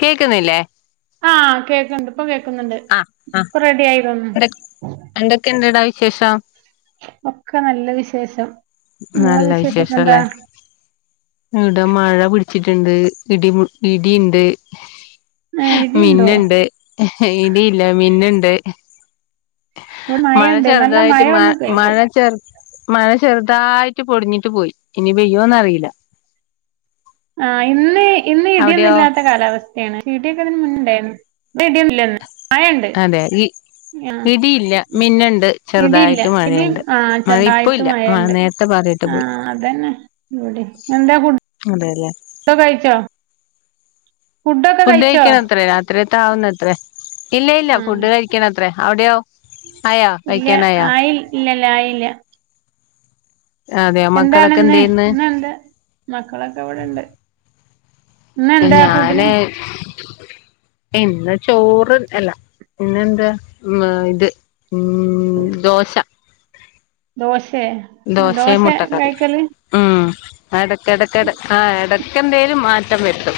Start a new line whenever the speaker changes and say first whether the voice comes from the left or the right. left: കേക്കുന്നില്ലേ?
right: ആഹ് കേൾക്കണ്ട് ഇപ്പ കേക്ക് ക്ക്ന്ന്ണ്ട്
left: ആഹ് ആഹ്
right: ഇപ്പോ റെഡി ആയി തോനുന്ന്.
left: എന്ത എന്തൊക്കെയുണ്ടെടാ വിശേഷം?
right: ഒക്കെ നല്ല വിശേഷം. നിങ്ങളെ
left: നല്ല
right: വിശേഷൊക്കെ എന്താ
left: വിശേഷല്ലേ ഇവിടെ മഴ പിടിച്ചിട്ടുണ്ട് ഇടിമു ഇടി [unintelligible] ഇണ്ട്
right: ഏഹ് ഇടിയുണ്ടോ
left: മിന്നുണ്ട് ഇടിയില്ല മിന്നു [unintelligible]
right: ഇവിടെ മഴയിണ്ട് നല്ല മഴ
left: മ
right: ഒന്ന് പെയ്ത്.
left: മഴ ചെറു മഴ ചെറുതായിട്ട് പൊടിഞ്ഞിട്ട് പോയി ഇനി പെയ്യോന്നറിയില്ല.
right: ആ ഇന്ന് ഇന്ന് ഇടിയൊന്നും
left: അവിടെയോ
right: ഇല്ലാത്ത കാലാവസ്ഥയാണ്, ഇടിയൊക്കെതിന് മുന്നുണ്ടായിരുന്നു. ടി ടിം ല്ലെന്ന് മഴണ്ട്
left: അതെ ഇ
right: ആ
left: ഇടിയില്ല മിന്നുണ്ട്
right: ഇടിയില്ല
left: ചെറുതായിട്ട്
right: ഇടിം
left: മഴയുണ്ട്
right: ആഹ്
left: മഴ ഇപ്പ
right: ചെർതായിട്ട്
left: ഇല്ല മഴ
right: മഴണ്ട്
left: നേരത്തെ പാറിയിട്ട്
right: ആ
left: പോയി
right: അതന്നെ ഇവടിം എന്താ ഫു
left: അതെല്ലേ
right: ഡ്കഴിച്ചോ?
left: ഫുഡ് കഴിക്കൻ അത്രേ രാത്രിയത്തെ ആവുന്നത്രേ ഇല്ല ഇല്ല
right: ആഹ്
left: ഫുഡ് കഴിക്ക്‌ണ അത്രേ അവിടെയോ ആയോ കഴിക്കാനയോ?
right: രായില്ല
left: അതെയോ മക്കളൊക്കെ എന്ത്
right: എന്താണ്ന്ന്
left: ചെയ്യുന്ന്
right: ന്ന് എന്ത മക്കളൊക്കെ ഇവിടെണ്ട് ന്നെന്താ
left: ഞാന്
right: ഫുഡ്ഢിന്?
left: ഇന്ന് ചോറ് അല്ല പിന്നെ എന്താ മ ഇത് ഉം ദോശ
right: ദോശ്
left: ദോശയും മുട്ടക്കറി ഉം എടയക്ക ടക്കട ആ എടക് ക്കന്തേലും മാറ്റം വര്തും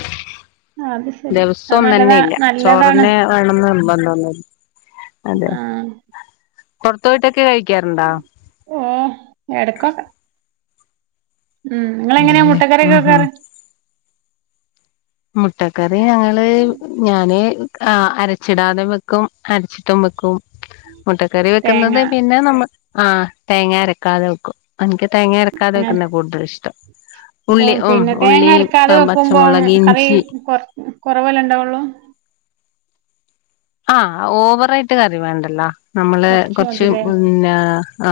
right: ആഹ് അത് ശരി
left: ദിവസം
right: അത്
left: ഒന്നന്നെ
right: നല്ലതാ
left: ഇല്ല
right: നല്ലതാണ്
left: ചോറെന്നെ വേണംന്ന് നിർബ ആന്നെ
right: ആഹ്
left: കൊറത്തോട്ട് കഴിക്കാറുണ്ടോ
right: ഓഹ് എടക്കൊക്കെ ഉം നിങ്ങള് എങ്ങനെയാ
left: അതന്നെ
right: മുട്ടക്കറിയൊക്കെ
left: ഉം ഉം
right: വെക്കാറ്
left: മുട്ടക്കറി ഞങ്ങള് ഞാന് ആ അരച്ചിടാതെ വെക്കും അരച്ചിട്ടും വെക്കും മുട്ടക്കറി
right: തേങ്ങ
left: വെക്കുന്നത് പിന്നെ നമ്മ ആ തേങ്ങ അരക്കാതെ വെക്കും എനക്ക് തേങ്ങ അരക്കാതെ
right: അങ്ങനെ
left: വെക്കുന്നതാ കൂടുതൽ ഇഷ്ടം
right: അപ്പൊ
left: ഉള്ളി ഉ ഉള്ളി പച്ചമുളകി
right: ഏ കൊറ കൊറവല്ലെ ഉണ്ടാവുള്ളൂ?
left: ആ ഓവറായിട്ട് കറി വേണ്ടല്ലോ. നമ്മള് കൊറച്ച് പിന്നേ ആ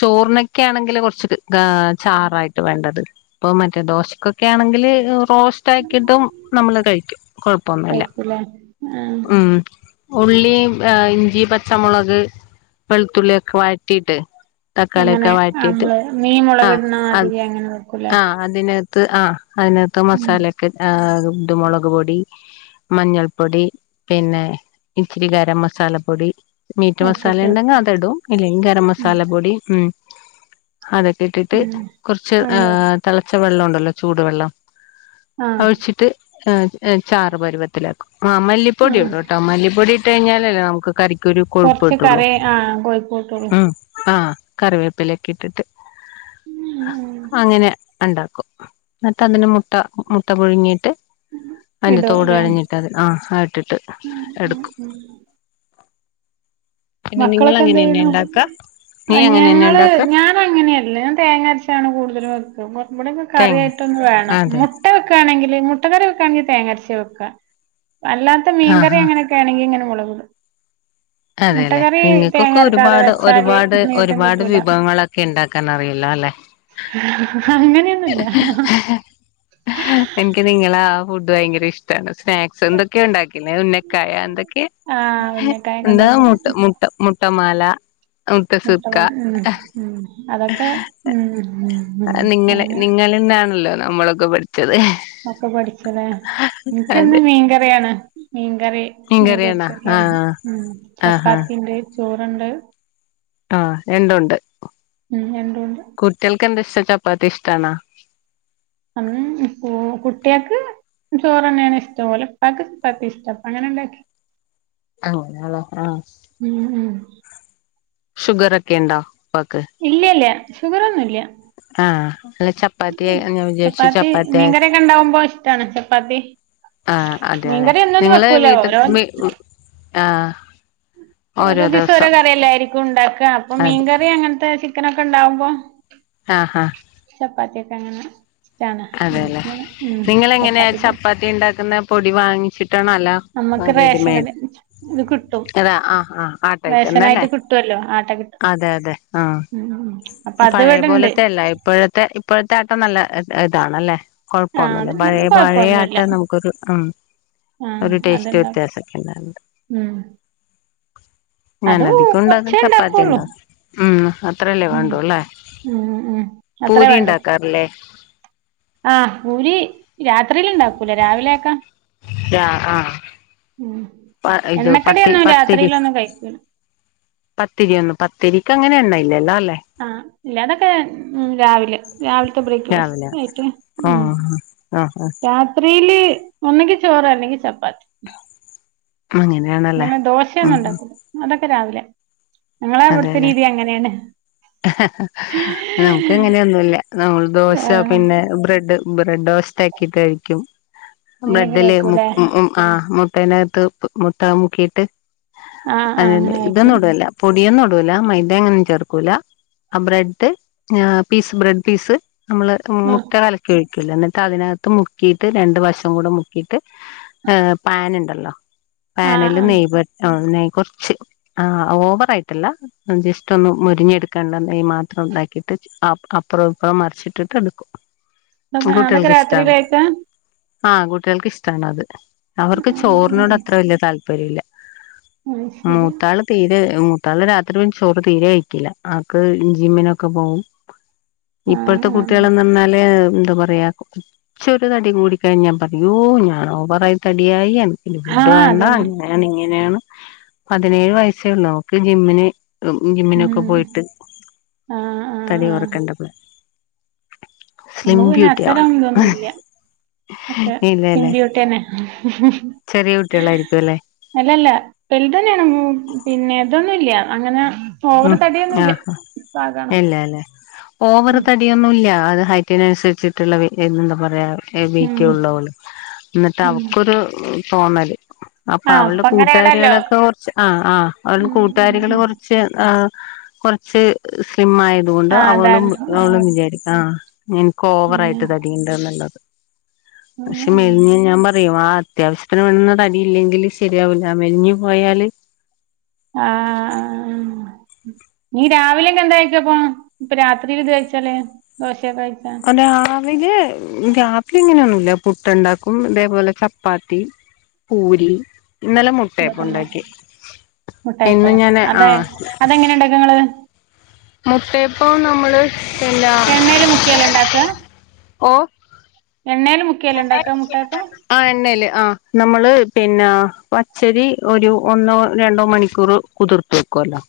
left: ചോറിനൊക്കെ ആണെങ്കില് കുറച്ച് ആ ചാറായിട്ട് വേണ്ടത് ഇപ്പൊ മറ്റേ ദോശക്കൊക്കെ ആണെങ്കിൽ ഒ റോസ്റ്റാക്കീട്ടും നമ്മള് കഴിക്കും കുഴപ്പവൊന്നും ഇല്ല
right: കഴിക്കൂലേ ആഹ്
left: ഉം ഉള്ളീം, ഇഞ്ചി, പച്ചമുളക്, വെളുത്തുള്ളി ഒക്കെ വഴറ്റീട്ട്
right: അങ്ങനെ നമ്മള് മീൻ
left: ആഹ്
right: മുളകിടണ മാതിരി അങ്ങനെ വെക്കൂലേ?
left: ത് ആഹ് അതിനാത്ത്
right: ഉം
left: മസാലൊക്കെ ഇട്ട് ആകും. ഉണ്ട് മുളകുപൊടി മഞ്ഞൾപ്പൊടി പിന്നെ. ഇച്ചിരി ഗരം മസാല പൊടി. മീറ്റ്
right: ഒക്കെ ഇട്ട്
left: മസാലണ്ടെങ്കിൽ
right: വെക്കും
left: അത് ഇടും, ഇല്ലെങ്കിൽ ഗരം
right: ഉം
left: മസാല പൊടി ഉം. അതൊക്കെയിട്ടിട്ട്
right: ഉം
left: കുറച്ച്
right: അങ്ങനെ
left: ആഹ് തിളച്ച വെള്ളം ഉണ്ടോ. നല്ല ചൂട് വെള്ളം.
right: ആഹ്
left: ഒഴിച്ചിട്ട് ആഹ് ഏഹ് ചാറു പരുവത്തിലാക്കും. ആഹ് മല്ലിപ്പൊടി
right: ആഹ്
left: ഇട്. മല്ലിപ്പൊടി ഇട്ട് കഴിഞ്ഞാലല്ലേ നമുക്ക് കറി.
right: കൊറച്ച് കറി ആഹ് കൊഴുപ്പ് കിട്ടുള്ളൂ.
left: കറിവേപ്പിലെയ്ക്കെ ഇട്ടിട്ട്. അങ്ങനെ ഇണ്ടാക്കും എന്നിട്ട് അതിന്റെ മുട്ട മുട്ട പുഴുങ്ങീട്ട്. അതിന്റെ തോട് കളഞ്ഞിട്ട് അത് ആഹ് ഇട്ടിട്ട്.
right: ഉം ഉം
left: എടുക്കും
right: ഉം
left: പിന്നെ നിങ്ങൾ
right: മക്കളൊക്കെ എന്ത്
left: അങ്ങനെന്നെ
right: ചെയ്യണു
left: ഉണ്ടാക്ക നീ
right: ആ
left: അങ്ങനെന്നെ
right: ഞങ്ങള്
left: ഉണ്ടാക്ക
right: ഞാൻ അങ്ങനെയല്ല ഞാൻ തേങ്ങരച്ചാണ് കൂടുതലും വെ പിന്നെ ഇവിടൊക്കെ
left: തേങ്ങ
right: കറിയായിട്ടൊന്ന് വേണം
left: അതെ
right: മുട്ട വെക്കാണെങ്കി മുട്ടക്കറി വെക്കാണെങ്കിൽ തേങ്ങരച്ചാ വെക്ക. അല്ലാത്ത
left: ആഹ്
right: മീൻകറി
left: ആഹ്
right: അങ്ങനൊക്കെ ആണെങ്കി ഇങ്ങനെ മൊളക് [unintelligible]
left: അതെല്ലെ? നിങ്ങക്കൊക്കെ ഒരുപാട്
right: വെച്ചാല്
left: ഒരുപാട്
right: നീട്ടം
left: ഒരുപാട്
right: കിട്ടൂല
left: വിഭവങ്ങളൊക്കെ ഇണ്ടാക്കാൻ അറിയല്ലോ അല്ലെ?
right: അങ്ങനെയൊന്നുല്ല
left: എനിക്ക് നിങ്ങളെ ആഹ് ഫുഡ് ഭയങ്കര ഇഷ്ടാണ് സ്നാക്സ് എന്തൊക്കെ ഉണ്ടാക്കീലേ ഉന്നക്കായ എന്തൊക്കെ
right: ആഹ്
left: ഹേ
right: ഉന്നക്കായൊക്കെ
left: എന്താ മുട്ട് മുട്ട മുട്ടമാ ല
right: മുട്ട മ മ് മ് അതൊക്കെ മ് മ് മ്അങ്ങെ
left: നിങ്ങളിന്നാണല്ലോ നമ്മളൊക്കെ പട്
right: ഒക്കെ പഠിച്ചല്ലേ
left: അതെ
right: എനിക്കെന്നും മീൻകറിയാണ് മ്- കറി മീൻ
left: മീൻകറിയാണോ
right: പൊരിച്ച ഒക്കെ ഒ
left: ആഹ്
right: മ്
left: ആഹ്
right: ചപ്പാത്തി ഇണ്ട്- ചോറൊണ്ട്-
left: ആഹ് രണ്ടുമൊണ്ട്
right: ഉം രണ്ടുണ്ട്
left: കുട്ടികൾക്ക് എന്താ ഇഷ് ചപ്പാത്തിഷ്ടാണാ?
right: ആ കു കുട്ടികക്ക് ചോറ് തന്നെയാണ് ഇഷ്ടം ഓല ഉപ്പാക്ക് ചപ്പാത്തി ഇഷ്ടം അങ്ങനെ ഇണ്ടാക്കി-
left: അങ്ങനാ ഒള്ളെ ആഹ്-
right: ഉം ഉം
left: ഷുഗർ ഒക്കെണ്ടോ?
right: ഇല്ലി ഇല്ല ഷുഗറൊന്നുല്യാ-
left: ആഹ് അല്ല ചപ്പാത്തി ഞാൻ വിചാരിച്ചു
right: ചപ്പാത്തി, മീൻകറിയൊക്കെ ഉണ്ടാവുമ്പോ ഇഷ്ടാണ് ചപ്പാത്തി
left: ആഹ് അതെല്ലെ
right: മീൻകറി എന്നും എന്നും
left: നിങ്ങള്
right: വെക്കൂല
left: വീട്ട്
right: ഓരോ
left: വീ ആഹ്
right: ഓരോ ദിവസം ഓരോ കറിയല്ലേയായിരിക്കും ഉണ്ടാക്കുക അപ്പൊ
left: അതെ
right: മീൻകറി അങ്ങന് ചിക്കനൊക്കെ ഉണ്ടാവുമ്പോ-
left: ആഹ് ഹ
right: ചപ്പാത്തിയെക്ക അങ്ങന-
left: അതെല്ലെ നിങ്ങൾ എങ്ങനെയാ ചപ്പാത്തി ഇണ്ടാക്കുന്നെ പൊടി വാങ്ങിച്ചിട്ടാണോ അല്ലാ ആ
right: നമ്മുക്ക് റേഷൻ കട
left: റെഡിമെയ്ഡ്
right: ഇത് കിട്ടും
left: അതെ ആ ആ ആട്ടായിട്ട് എന്നല്ലേ
right: റേഷനായിട്ട് കിട്ടുവല്ലോ ആട്ട കിട്ടും
left: അതെ അതെ ആ
right: ഉം ഉം അപ്പൊ അത്
left: പഴയ
right: ഇവിടെണ്ട്
left: പോലത്തേ അല്ല ഇപ്പോഴത്തെ ഇപ്പോഴത്തെ ആട്ട നല്ല- ഇതാണല്ലേ
right: ആഹ്
left: കൊഴപ്പൊന്നുല്ല
right: അത്
left: പഴയ പഴയ ആട്ട
right: കൊഴപ്പൊന്നുല്ല
left: നമുക്കൊരു മ്
right: ആഹ്
left: ഒരു ടേസ്റ്റ്
right: അത്ണ്ടാവും
left: വ്യത്യാസൊക്കെ ഉണ്ടാറുണ്ട്-
right: ഉം
left: ഞാൻ
right: അത്
left: അധികം ഒണ്ടാക്കുന്ന
right: കൊറച്ചേ
left: ചപ്പാത്തി
right: ഉണ്ടാക്കുള്ളൂ
left: കൊണ്ടാ ഉം അത്രല്ലേ
right: ഉം
left: വേണ്ടുവല്ലേ
right: ഉം ഉം അത്രേ
left: പൂരി
right: വേണ്ടു
left: ഇണ്ടാക്കാറില്ലേ
right: ആഹ് പൂരി രാത്രിയില് ഇണ്ടാക്കൂല രാവിലെക്കാ-
left: ആഹ് ആഹ് പ ഇത് പത്തി
right: എണ്ണക്കടിയൊന്നും
left: പത്തിരി
right: രാത്രിയിലൊന്നും കഴിക്കൂല
left: പത്തിരി ഒന്ന് പത്തിരി ക്ക് അങ്ങനെ എണ്ണയില്ലല്ലോ അല്ലേ
right: ആഹ് ഇല്ല അതൊക്കെ മ് രാവിലെ രാവിലത്തെ ബ്രേക്ക്ഫാസ്റ്റ്
left: രാവിലെ
right: ആയിട്ട് മ്
left: ആഹ് ആഹ്
right: രാത്രിയില്- ഒന്നുങ്കി ചോറ് അല്ലെങ്കി ചപ്പാത്തി
left: അങ്ങനെയാണല്ലേ
right: ഇങ്ങനെ ദോശയൊന്നും
left: ഉം
right: ഉണ്ടാക്കൂല അതൊക്കെ- [unintelligible] രാവിലെ ഞങ്ങളെ ഇവിടുത്തെ
left: അതെല്ലെ
right: രീതി അങ്ങനെയാണ്
left: നമുക്ക് എങ്ങനെയൊന്നുമല്ല നമ്മൾ ദോശ
right: ആഹ്
left: പിന്നെ ബ്രെഡ് ബ്രെഡോ [unintelligible] കഴിക്കും
right: അങ്ങനെയൊക്കെ
left: ബ്രെഡിൽ മു
right: കഴിക്കൂല്ലേ
left: മു ആ ബ്രെഡിനകത്ത് മുട്ട മുക്കിയിട്ട്
right: ആഹ്
left: അത്‌
right: ആഹ്
left: തന്നെ
right: അങ്ങനെ
left: ഇതൊന്നും
right: കഴിക്കും
left: ഇടൂല ല്ല പൊടിയൊന്നും ഇടൂല മൈദ അങ്ങനെ ഒന്നും ചേർക്കുല ബ്രെഡ് പീസ് ബ്രെഡ് പീസ് നമ്മള്
right: ആഹ്
left: മുട്ട കലക്കി ഒഴി - ക്കില്ല എന്നിട്ടതിനാത്തും മുക്കീട്ട് രണ്ട് വശം കൂടെ മുക്കീട്ട് ഏഹ് പാനുണ്ടല്ലോ
right: ആഹ്
left: പാനില്
right: ആഹ്
left: നെയ്യ് പുരട്ടണം നെയ്യ് കൊറച്ച് ആ ഓവർ പ്പായിട്ടല്ല ഏഹ് ജസ്റ്റൊന്ന് മൊരിഞ്ഞെടുക്കേണ്ട നെയ്യ് മാത്രം ഇതാക്കിയിട്ട് അ അപ്പുറോം ഇപ്പറോം മറിച്ചിട്ടിട്ട് എടുക്കും
right: [unintelligible] അതൊക്കെ രാത്രി കഴിക്കാ
left: ആഹ് കുട്ടികൾക്ക് ഇഷ്ട്ടാണത് അവർക്ക്
right: ആഹ്
left: ചോറിനോട് അത്ര വല്ല്യ താൽ പരില്ലാ
right: അത് ശരി
left: മൂത്താള് തീരെ എമ്മൂ മൂത്താള് രാത്രി പിന്നെ ചോറ് തീരെ കഴിക്കില്ല ആക്ക് ജിമ്മിനൊക്കെ പോവും
right: ആഹ്
left: ഇപ്പഴത്തെ
right: ആഹ്
left: കുട്ടികളെന്ന് പറഞ്ഞാല് എന്താ പറയാ കൊറച്ചൊരു തടി കൂടിക്കഴിഞ്ഞാ പറയും ഉയ്യോ ഞാൻ ഓവറായി തടിയായി എ പിന്നെ ഫുഡ്
right: ആഹ്
left: വേണ്ടാ
right: അതന്നെ
left: അങ്ങനെയാണ് ഇങ്ങനെയാണ് പതിനേഴ് വയസ്സേ ഉള്ളോ ക്ക് ജിമ്മിന് ഏഹ് ജിമ്മിനൊക്കെ
right: ഉം
left: പോയിട്ട്
right: ആഹ് ആഹ്
left: തടി കുറക്കണ്ടപ്പോ
right: നമ്മുക് പിന്നെ അത്തരം ഇതൊന്നുല്ല്യ ഒക്കെ സ്ലിം
left: ഇല്ലല്ലേ
right: ബ്യൂട്ടി എന്നെ
left: ചെറിയ കുട്ടികളായിരിക്കും അല്ലേ
right: അല്ലല്ല വലുതന്നെയാണ് പിന്നെ ഇതൊന്നുല്ല്യ അങ്ങനെ ഓവറ്
left: ഉം ആ
right: തടിയൊന്നുംല്ല പാകാണ്
left: ഇല്ലാലേ ഓവറ്
right: ഉം
left: തടിയൊന്നുല്ല്യ അത് ഹയ് റ്റിനനുസരിച്ചിട്ടുള്ള വെ എന്താ [unintelligible] വേറെ കെ വെയിറ്റ്
right: ഉം
left: ഒള്ളുവള് ന്നിട്ട്
right: ഉം
left: അവക്കൊരു തോന്നല് അപ്പൊ
right: ആഹ് ഇപ്പ
left: അവൾടെ
right: അങ്ങനെയാണല്ലോ
left: കൂട്ടുകാരികളൊക്കെ കൊറച്ച് ആ ആ അവളുടെ
right: ഉം ഉം
left: കൂട്ടുകാരികള്
right: ഉം
left: കൊറച്ച് ആ കൊറച്ച് സ്ലിം ആയതുകൊണ്ട്
right: ആഹ്
left: അവളും
right: അതാണ് ആഹ്
left: അവളും വിചാരി ആ നിനക്ക്
right: പിന്നെ
left: ഓവറായിട്ട് തടീണ്ട്ന്നുള്ളത് പക്ഷെ മെലിഞ്ഞ ഞാൻ പറയും ആ അത്യാവശ്യത്തിന് വേണ്ടുന്ന തടിയില്ലെങ്കില് ശരിയാവൂല മെലിഞ്ഞു പോയാല്
right: ആ നീ രാവിലൊക്കെ എന്താഴിക്കപ്പോ ഇപ്പ രാത്രില് ഇത് കഴച്ചാല് ദോശ ക്ക് കഴിച്ചാ
left: ന്നില് ഉം രാത്രിങ്ങനെയൊന്നുല്ല പുട്ട് ണ്ടാക്കും തേപോലെ ചപ്പാത്തി പൂരി ഇന്നലെ മുട്ടയപ്പം
right: ന്തൊക്കെണ്ടാ
left: ഉണ്ടാക്കി ഇന്ന്
right: മുട്ടയപ്പോ
left: ഞാന്
right: അതെ അതെങ്ങനെയുണ്ടാക്കങ്ങള്
left: മുട്ടയപ്പംനമ്മള്
right: എണ്ണേല് മുക്കിയല്ലേ ഉണ്ടാക്കുക
left: [unintelligible] ഓ
right: എണ്ണേല് മുക്കിയല്ലേ ഇണ്ടാക്കാ മുട്ടായപ്പം
left: ആ എണ്ണേല് ആ നമ്മള് പിന്നെ പച്ചരി ഒരു ഒന്നോ രണ്ടോ മണിക്കൂർ കുതിർത്ത് വെക്കു അല്ലോ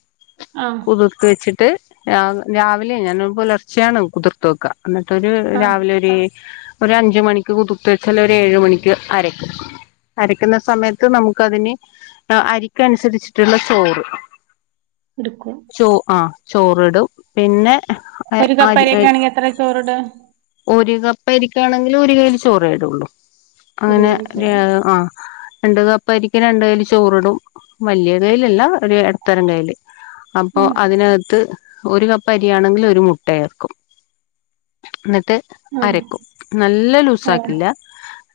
right: ആഹ്
left: കുതിർത്ത് വെച്ചിട്ട് രാ രാവിലെ ഞാന് പുലർച്ചെയാണ് കുതിർത്ത വക്ക അന്നട്ടൊരു
right: ആഹ്
left: രാവിലെ ഒര് ഒരു അഞ്ചു മണി കുതുർത്തുവെച്ചാൽ ഒരേഴുമണിക്ക് അരക്കും അരക്കുന്ന സമയത്ത് നമുക്ക് അതിന് അരിക്കനുസരിച്ചിട്ടുള്ള ചോറ്
right: എടുക്കും
left: ചോ ആ ചോറിടും പിന്നെ
right: ഒരു കപ്പ്
left: അരി
right: അരിയൊക്കെയാണെങ്കി എത്രെ ചോറ് ഇടും
left: പ്പരിക്കാണെങ്കില് ഒരു കൈല് ചോറെടുള്ളൂ
right: ഒരു
left: അങ്ങനെ
right: കിലോ ചോറ്
left: ആ രണ്ട് കപ്പ് അരിക്ക് രണ്ട് കയ്യില് ചോറിടും വലിയ കയ്യിലല്ല ഒരു ഇടത്തരം കൈയില് അപ്പൊ
right: ആഹ്
left: അതിനകത്ത് ഒരു കപ്പ് അരിയാണെങ്കിൽ ഒരു മുട്ട ചേർക്കും നിർ ട്ട്
right: ആഹ്
left: അരക്കും നല്ല ലൂസ
right: ആഹ്
left: സാക്കില്ല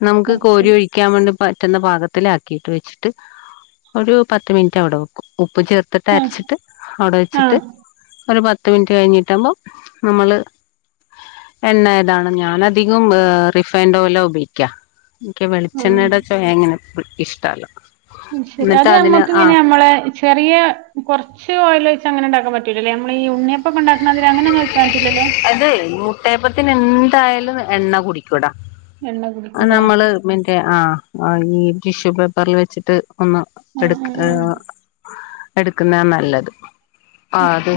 left: നമുക്ക്
right: കൊറച്ച്
left: കോരി ഒഴിക്കാൻ വേൺ പറ്റുന്ന ഭാഗത്തിലാക്കിട്ട് വെച്ചിട്ട് ഒരു പത്ത് മിനിറ്റ് അവിടെ വെക്കും ഉപ്പ് ചേർത്തിട്ട്
right: ആഹ്
left: അരച്ചിട്ട് അവിടെ വെച്ചിട്ട്
right: ആഹ്
left: ഒരു പത്ത് പത്ത് മിനിറ്റ് കഴിഞ്ഞിട്ട് ആവുമ്പോ നമ്മള് എണ്ണ ഏതാണ് ഞാനധികം റിഫ് ഫൈൻഡ് ഓയിലാ ഉപോഗിക്ക എനിക്ക്
right: ആഹ്
left: വെളിച്ചെണ്ണയുടെ ചൊക അങ്ങനെ പി ഇഷ്ടല്ല
right: ശരി
left: എന്നിട്ട്
right: അത്
left: അതിന് ആ
right: നമ്മക്കിങ്ങനെ നമ്മളെ ചെറിയ കൊറ ച്ച് ഓയില് വെച്ച് അങ്ങനെ ഇണ്ടാക്കാൻ പറ്റൂല്ലല്ലേ നമ്മളീ ഉണ്ണിയപ്പൊക്കെ ഇണ്ടാക്ക
left: അത് ന്യൂട്ടപ്പത്തി എന്തായാലും എണ്ണ കുടിക്കൂടാ
right: എണ്ണ കുടിക്കൂലേ ആഹ്
left: നമ്മള് മറ്റേ ആ ആ ഈ ടിഷ്യൂ പേപ്പറിൽ വെച്ചിട്ട് ഒന്ന് എടുക്ക
right: ആഹ്
left: ഏ
right: ആഹ്
left: എടുക്കുന്ന നല്ലത് ആഹ് അത്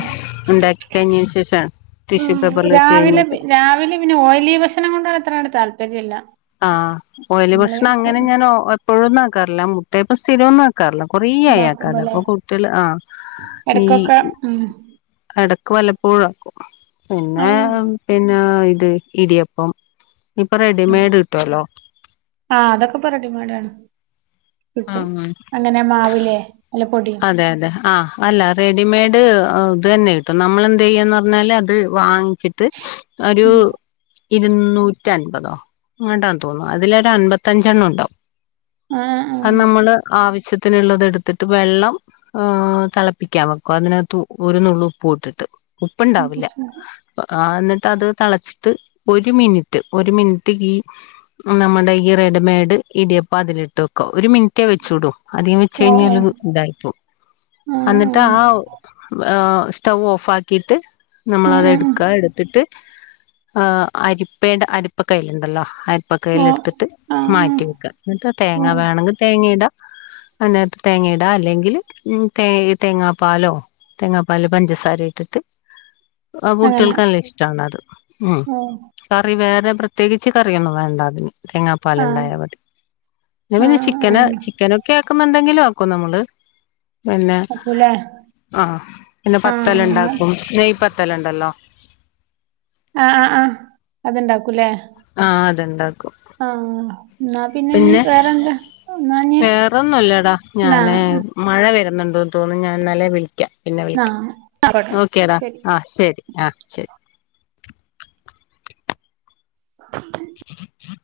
left: ഉണ്ടാക്കി കഴിഞ്ഞതിന് ശേഷം ടിഷ്യൂ പേപ്പറിൽ വെച്ച്
right: രാവിലെ
left: കഴിഞ്ഞിട്ട്
right: രാവിലെ പിന്നെ ഓയിലി ഭക്ഷണങ്ങളോട് എത്ര താല്പ ൽപര്യല്ല
left: ആ ഓയിലി ഭക്ഷണം അങ്ങനെ ഞാൻ ഓ എപ്പോഴും ഒന്നും അ ക്കറില്ല മുട്ട ഇപ്പ സ്ഥിരമോന്നും അ റില്ല കൊറേ ആയി ആക്കാതെ
right: ഇണ്ടാക്കുമ്പല്ലേ
left: അപ്പൊ കുട്ട്യകള് ആ ഈ
right: എടക്കൊക്കെ ഉം
left: ഇടക്ക് ക്ക് വല്ലപ്പോഴും ആക്കും പിന്നെ
right: ഔ
left: പിന്നെ ട്ട് ഇടിയപ്പം ഇപ്പൊ റെഡിമേയ്ട്
right: ആ അതൊക്കെ ഇപ്പ റെഡിമെയ്ട് ആണ് കിട്ടും അങ്ങനെ മാവ് ലേ
left: അതെ അതെ ആ അല്ല റെഡിമെയ്ഡ് ഇത് അതന്നെ കിട്ടും നമ്മള് എന്ത ചെയ്യന്ന് പറഞ്ഞാല് അത് വാങ്ങിച്ചിട്ട് ഒരു
right: ഉം
left: ഇരുന്നൂറ്റി അൻപതോ ങ്ങാണ്ടാണെന്ന് തോന്നുന്നു അതിലൊരു അൻമ്പത്തഞ്ചെണ്ണം ഉണ്ടാവും
right: ആഹ്
left: ആ
right: ആഹ്
left: നമ്മള് ആവശ്യ ത്തിനുള്ളത് എടുത്തിട്ട് വെള്ളം ആഹ് തിളപ്പിക്കാൻ വെക്കും അതിനകത്തു ഒരു നുള്ള് ഉപ്പ് ഇട്ടിട്ട് ഉപ്പുണ്ടാവില്ല ആ എന്നിട്ട് അത് തിളച്ചിട്ട് ഒരു മിനിറ്റ് ഒരു മിനിറ്റ് ഈ നമ്മുടെ ഈ റെഡിമേഡ് ഇടിയപ്പം അതിലിട്ട് വെക്കുവാ ഒരു മിനിറ്റേ വെച്ചൂടൂ. അധികം വെച്ച്
right: ഓ ഓ
left: കഴിഞ്ഞാല് ഇതായിപ്പോം
right: ആഹ്
left: എന്നിട്ട്
right: ആഹ്
left: ആ ഓ ആ സ്റ്റൗ ഓഫ് ആക്കിയിട്ട് നമ്മള്
right: ഉം
left: അത്
right: ഉം ഉം
left: എടുക്കാ എടുത്തിട്ട് ആ അരിപ്പേടെ അരിപ്പ കൈയിലുണ്ടല്ലോ അരി പ്പ കയിൽ
right: ഓ
left: എടുത്തിട്ട്
right: ആഹ് ആഹ്
left: മാറ്റിവെക്കുക എന്നിട്ട് തേങ്ങ
right: ഉം
left: വേണമെങ്കിൽ തേങ്ങയിടാ അതിനാത്ത് തേങ്ങ ഇ ടാ അല്ലെങ്കിൽ ഉം തേ തേങ്ങാപ്പാലോ തേങ്ങാപ്പാലിൽ പഞ്ചസാര ഇട്ടിട്ട് ആ
right: അങ്ങനെ
left: കുട്ടികൾക്കെല്ലാ ഇഷ്ടാണത് ഉം
right: ഓ
left: കറി വേറെ പ്രത്യേകിച്ച് കറിയൊന്നും വേണ്ടാ അതിന്.
right: ആഹ്
left: തേങ്ങാപ്പാലിണ്ടായാ മതി പി പിന്നെ
right: ആഹ്
left: ചിക്കന്
right: ആഹ്
left: ചിക്കനൊക്കെ ആക്കുന്നുണ്ടേ ങ്കിലോ ക്കോ നമ്മള് പിന്നെ
right: ആക്കൂലേ
left: ആ പിന്നെ
right: ആഹ്
left: പത്തൽ
right: എന്നാ
left: ഉണ്ടാക്കും നെയ് പ ത്തലുണ്ടല്ലോ?
right: ആ ആ ആഹ് അതുണ്ടാക്കൂലേ?
left: [unintelligible]
right: എന്നാ ഇനി
left: പിന്നെ
right: വേറെന്താ എന്നാ ഇനി
left: വേറൊന്നുല്ലടാ
right: ന്നാ
left: ഞാന് മഴ വര ണ്ടോന്ന് തോന്നുന്നു ഞാൻ എന്നാലെ വിളിക്കാം പിന്നെ
right: ന്നാ
left: വിളിക്ക
right: ആയിക്കോട്ടെ
left: ഓക്കേടാ
right: ശരി
left: ആഹ് ശരി ആഹ് ശരി